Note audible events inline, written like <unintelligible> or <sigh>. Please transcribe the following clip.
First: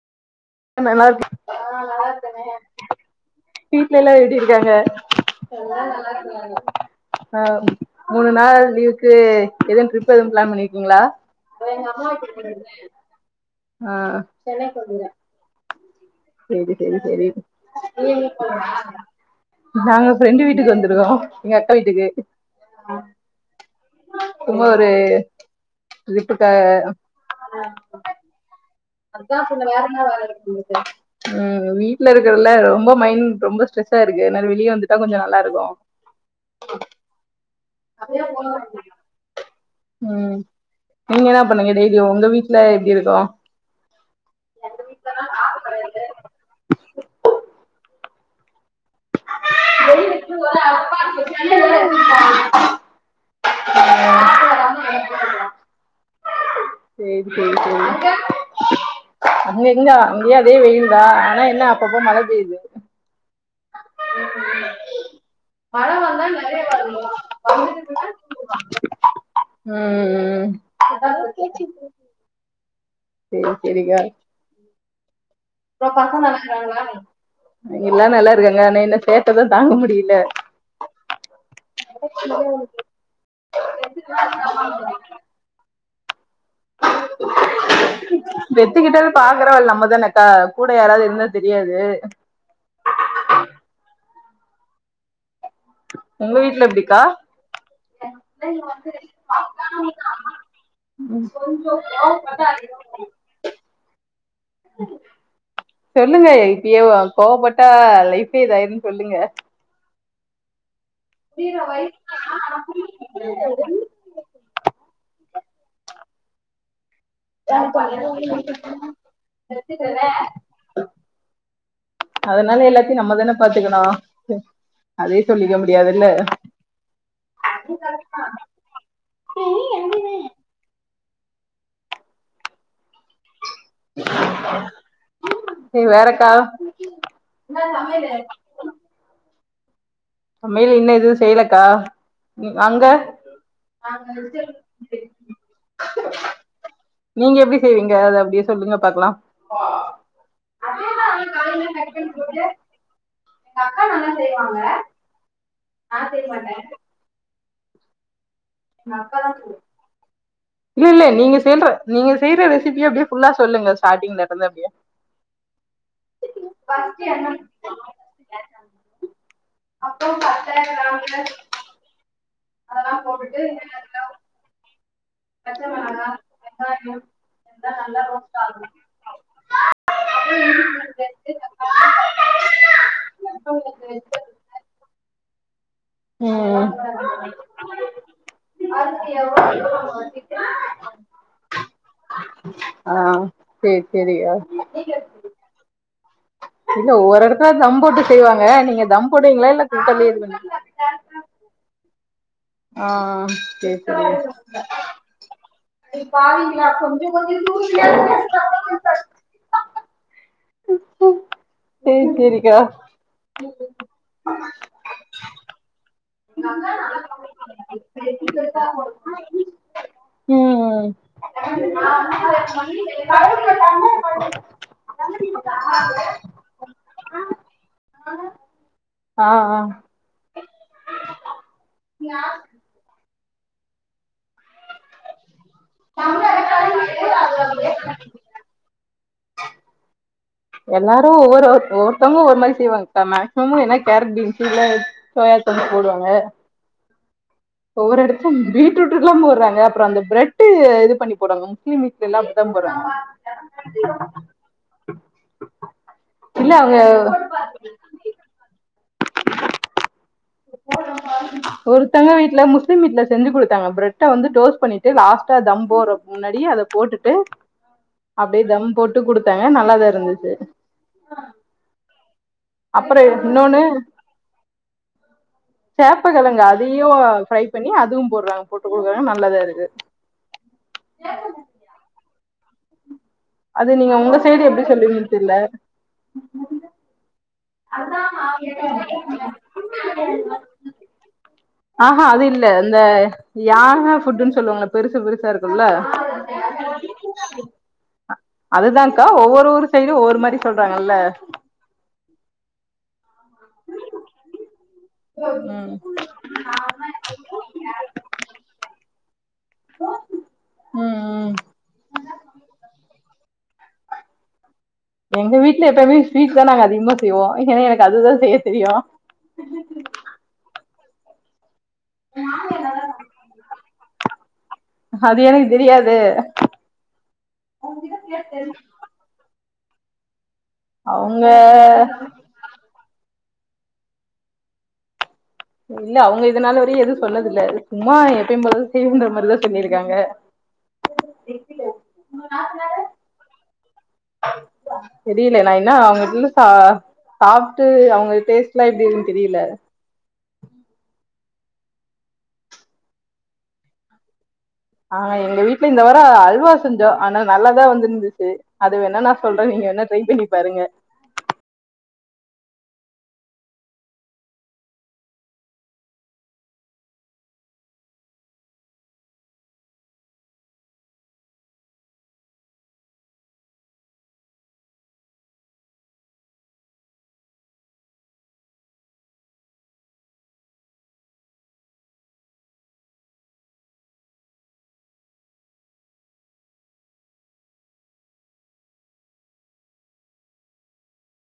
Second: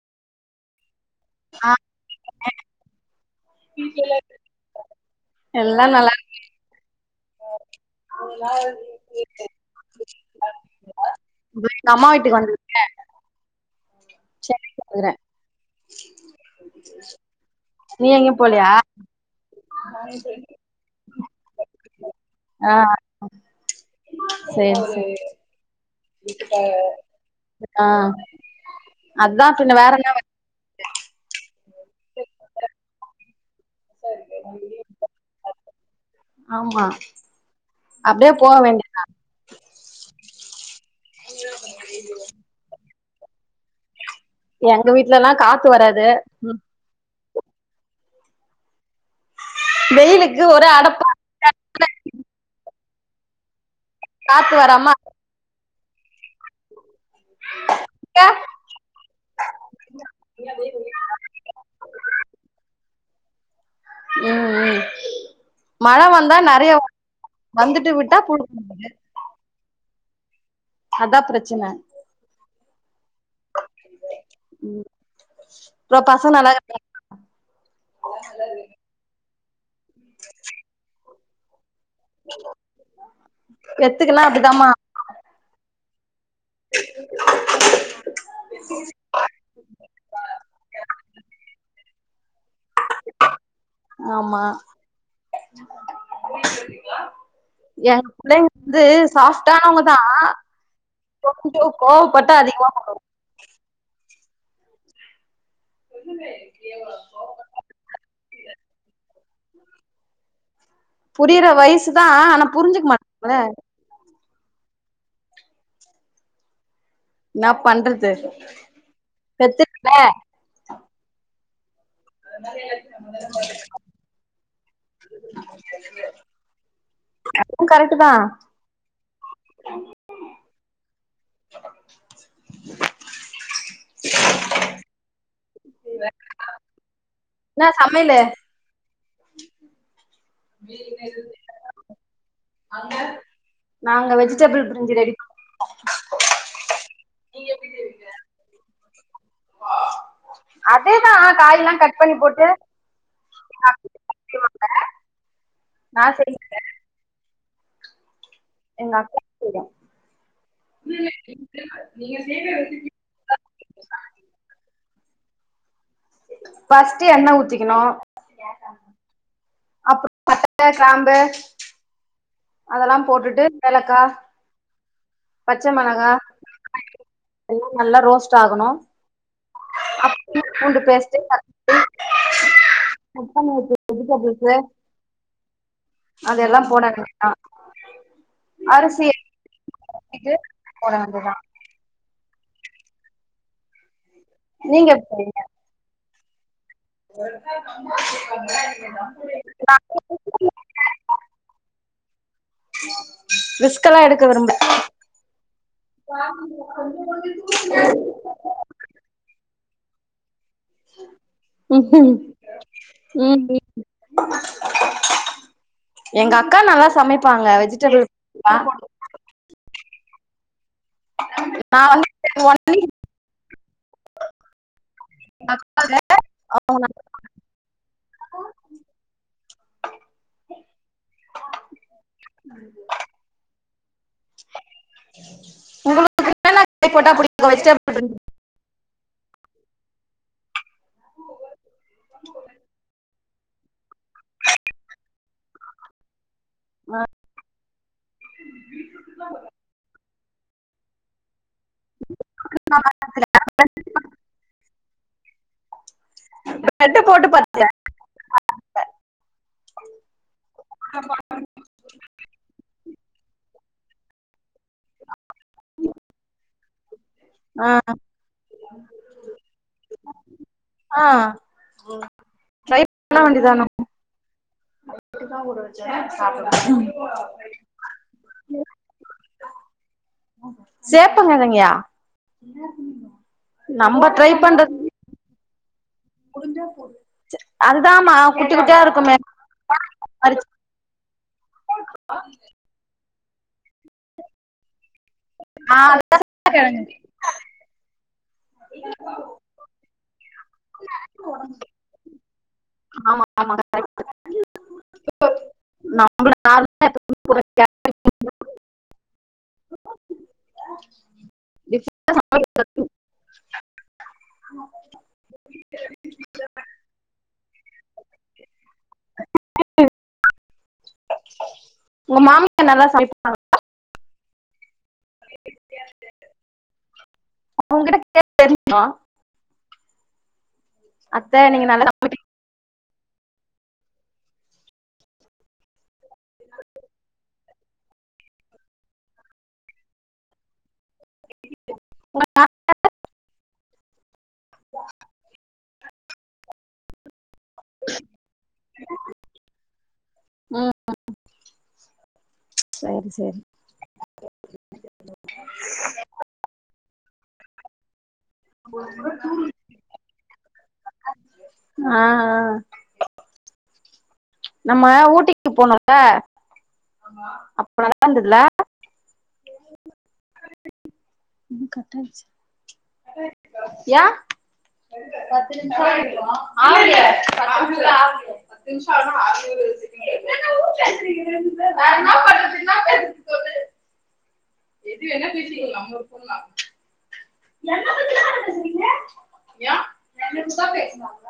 ம் நல்லார் அ வீட்ல எல்லாரு எப்டி இருக்காங்க எல்லா எல்லாரும் நல்லா இருக்க இருக்காங்க அ மூணு நாள் லீவுக்கு எதுவு ட்ரிப் எதுவு பிளான் பண்ணிருக்கீங்களா ம் அம்மா வீட்டுக்கு வந்துருக்க ஆ சென்னைல இருக்கற செரி செரி செரி நீ எங்யும் போலியா போலயா நாங்க ஃப்ரெண்டு வீட்டுக்கு வந்துருகோம் எங்க அக்கா வீட்டுக்கு ஆ சும்மா சரி ஒரு சரி டிரிப்புக்காக ஆ அதா கொஞ்சோ வேற என்ன வேல இருக்கு வீட்ல ம் வீட்ல இருக்கறல்ல ரொம்ப மைண்ட் ரொம்ப டிரெஸ்சா இருக்கு அதனால் வெளிய வந்துட்டா கொஞ்சோ நல்லா இருக்கு ஆமா அப்ப ஏன் அப்டியே ஒங்க அம்மா போக வீட்டுக்கு போனிங் வேண்டியதா ம் நீங்க என்னா பண்ணுவிங்க டெய்லி ஒங்க வீட்ல எப்டி இருக்கும் எங்க வீட்லலாம் காத்து வராது ம் செடி வெயிலுக்கு வைக்கணும்னு ஒரே அடப்பா ரொம்ப ஆச <unintelligible> காத்து வராம சேரி சேரி சேரி அங்க அங்க எங்க அங்கயே அதே வெயில் தா ஆனா என்ன அப்ப அப்ப மழ பெய்யூ ம் ம் மழ வந்தா நெனய வரணும்மா வந்துட்டு விட்டா போய்டு புழுக்க தூங்கா முடியாது ம் அதா பிரச்சன எது தெரில ம் ப்றோ பக்கோ நல்லாரிக்கிறாங்ளா எல்லா நல்லா இருக்காங்க ஆனா என்ன சேட்ட தா தாங்க முடியல எத்துக்குன்னா அப்டிதாமா <unintelligible> <unintelligible> பெத்துக்கிட்டாலு பாக்குறவ நம்மதான கா கூட யாராவ்து இருந்தா தெரியாது ஆமா உங்க வீட்ல எப்டிக்கா எங் புள்ளைங்க வந்து சாஃப்ட்டானவங்க தா அதிகமா கோவ <unintelligible> சொல்லுங்க இப்யோ கோவப்பட்டா லைஃபே இதாயிருன்னு சொல்லுங்க புரியுற வய்சுதான் ஆனா புரிஞ்சுக் மாட்டாங்ளே என்னா <unintelligible> பண்றது பெத்துட்டல்ல அதனால எல்லாத்தையு நம்மதான பாத்துக்கணு அதே சொல்லிக்க முடியாதுல்ல அதுவு கரெக்ட்டு தா <unintelligible> செ வேறக்கா என்ன சமையலு சமையல் இன்னு எதுவு செய்யலக்கா அங்க நாங்க வெஜிடபிள் பிரிஞ்சு ரெடி <inaudible> நீங்க எப்டி செய்வீங்க அத அப்டியே சொல்லுங்க பாக்கலாம் அதேதா காய்இல்லா கட் பண்ணி போட்டு எங்க அக்கா நல்லா செய்வாங்க நா செய் மாட்டே எங்க அக்கா தா செய்யு இல்ல இல்ல நீங்க செய்த்ற நீங்க செய்ற ரெசிபிய அப்டியே ஃபுல்லா சொல்லுங்க ஸார்டிங்ல இருந்து அப்டியே ஃபஸ்ட்டு எண்ண ஊத்திக்கணு அப்புறோ பட்ட கிராம்பு அதல்லா போட்டுட்டு ஏலக்கா பச்ச மெளகா எல்லா நல்லா ரோஸ்ட் ஆகணு அப் பூண்டு பேஸ்ட்டு தக் அப்ப நா இப்ப எதுக்காஹ் பேச அதெல்லா ம் போடா <unintelligible> அரிசிய <unintelligible> எடுத்துடு போட வேண்டியதா ஆ சேரி சேரிக நீங்க எப்டிங்க இல்ல ஒரு ஒருத்தரு தம் போட்டு செய்வாங்க நீங்க தம் போடுவீங்களா இல்ல நா குக்கர்லயே இது பண்ணீ ஆ செரி ரிஸ்கெல்லா எடுக்க செரி விரும்பல அடி பாவிங்ளா கொஞ்ச கொஞ்ச தூங்கிங்க சேரி சேரிக்கா <unintelligible> எங்க அக்கா நல்லா சமைப்பாங்க வெஜிடபிள் <unintelligible> லா நா ம் வந்து <unintelligible> ஆ ஆ நா உங்களுக்கு வேலக்டே போட்டா புடிக்கு வெஜிடப் எல்லாரும் ஒவ்வொரு ஒவ்வொருத்தவங்க ஒரு ஒரு மாரி செய்வாங்கா மேக்ஸ் அம்மு என்ன கேரட் பீன்சுல சோயா சாஸ் போடுவாங்க ஆ ஒவ்வொரு இடத்தூம் பீட்ரூட்ல்லா போட்றாங்க அப்புறோ அந்த பிரெட் இது பண்ணி போடணோ இட்லி மிக்ஸ் இல்லாம தா போடுவே ஸ்வெட்டர் போட்டு பாத் ட்டோ அத் த ஒருத்தங்க வீட்ல முஸ்லீம் வீட்ல செஞ்சு குடுத்தாங்க பிரெட்ட வந்து டோஸ் பண்ணி சரி லாஸ்ட்டா தம்போறத்துக் முன்னாடி அதை போட்டுட்டு ஆ அப்டியே தம் போட்டு குடுத்தாங்க நல்லாதா இருந்துச்சு ஆ ட்ரை அப்புற பண்ண இன்னொன்னு வேண்டியதான சேப்பக்கெழங்கு அதையு ஃப்ரை பண்ணி அதுவு போடுறாங்க போட்டு குடுக்குறாங்க நல்லதா இருக்கு சேப்பங்கிழங்கயா அது நீங்க உங்க சைடு எப்டி சொல்லிவீங்க தெர்ல அதுதான்மா குட்டி குட்டியா இருக்குமே அது அ ஆ அது இல்ல இந்த யான ஃபுட்ன்னு சொல்லுவாங்கள பெருசு பெருசா இருக்குல்ல <unintelligible> அதுதான்கா ஒவ்வொரு ஊரு சைடூ ஒவ்வொரு மாரி சொல்றாங்கல்ல ஆமா ஆமா அது கரெக்ட் ம் <inaudible> ம் ம் <inaudible> <unintelligible> எங்க வீட்டு்ல எப்பவுமே ஸ்வீட் தா நாங்க அதிகமாக செய்வோ ஏன்னா எனக்கு அதுதா செய்ய தெரியோ உங்க மாமியா நல்லா சமைப்பாங் அது எனக்கு தெரியாது உன்கிட்ட கேட்டு <inaudible> அவுங்க அத்தை நீங்க நல்லா சமைப்பீங்க இல்ல அவங்க இதனால் வரையூ எதுவூ சொன்னதில்ல சும்மா எப்பயூ போலதா செய்யுன்ற மாரிதா சொல்லியிருக்காங்க <inaudible> <inaudible> தெரியல நா என்னா அவங்கிட்ட சா சாப்ட்டு அவுங்க டேஸ்ட் எல்லா எப்டி இருக்குனு தெரியல ம் சேரி சேரி ஆ எங்க வீட்டு்ல இந்த வாரோ அல்வா செஞ்சோ ஆனா நல்லாதா வந்திருந்துச்சு அது வேணா நா சொல்றே நீங்க வேணா ட்ரை பண்ணி பாருங்க அ ஆ நம்ம ஊட்டிக்கு போனோல்ல அப்ப நல்லா இருந்ததுல்ல கட்டாயச்சுக்கா பத்து நிமிஷம் ஆயிருக்கோ பத்து நிமிஷம் ஆகல தின்ஷால்லா அரவிந்த் பத்தி பேசுறா வேற என்ன பண்றது ன்னா பேசறது சொல்லு எப்படி வேணா <unintelligible> நம்ம இஷ்டம் தா ஏ எண்ணத்தா பேசுவாங்க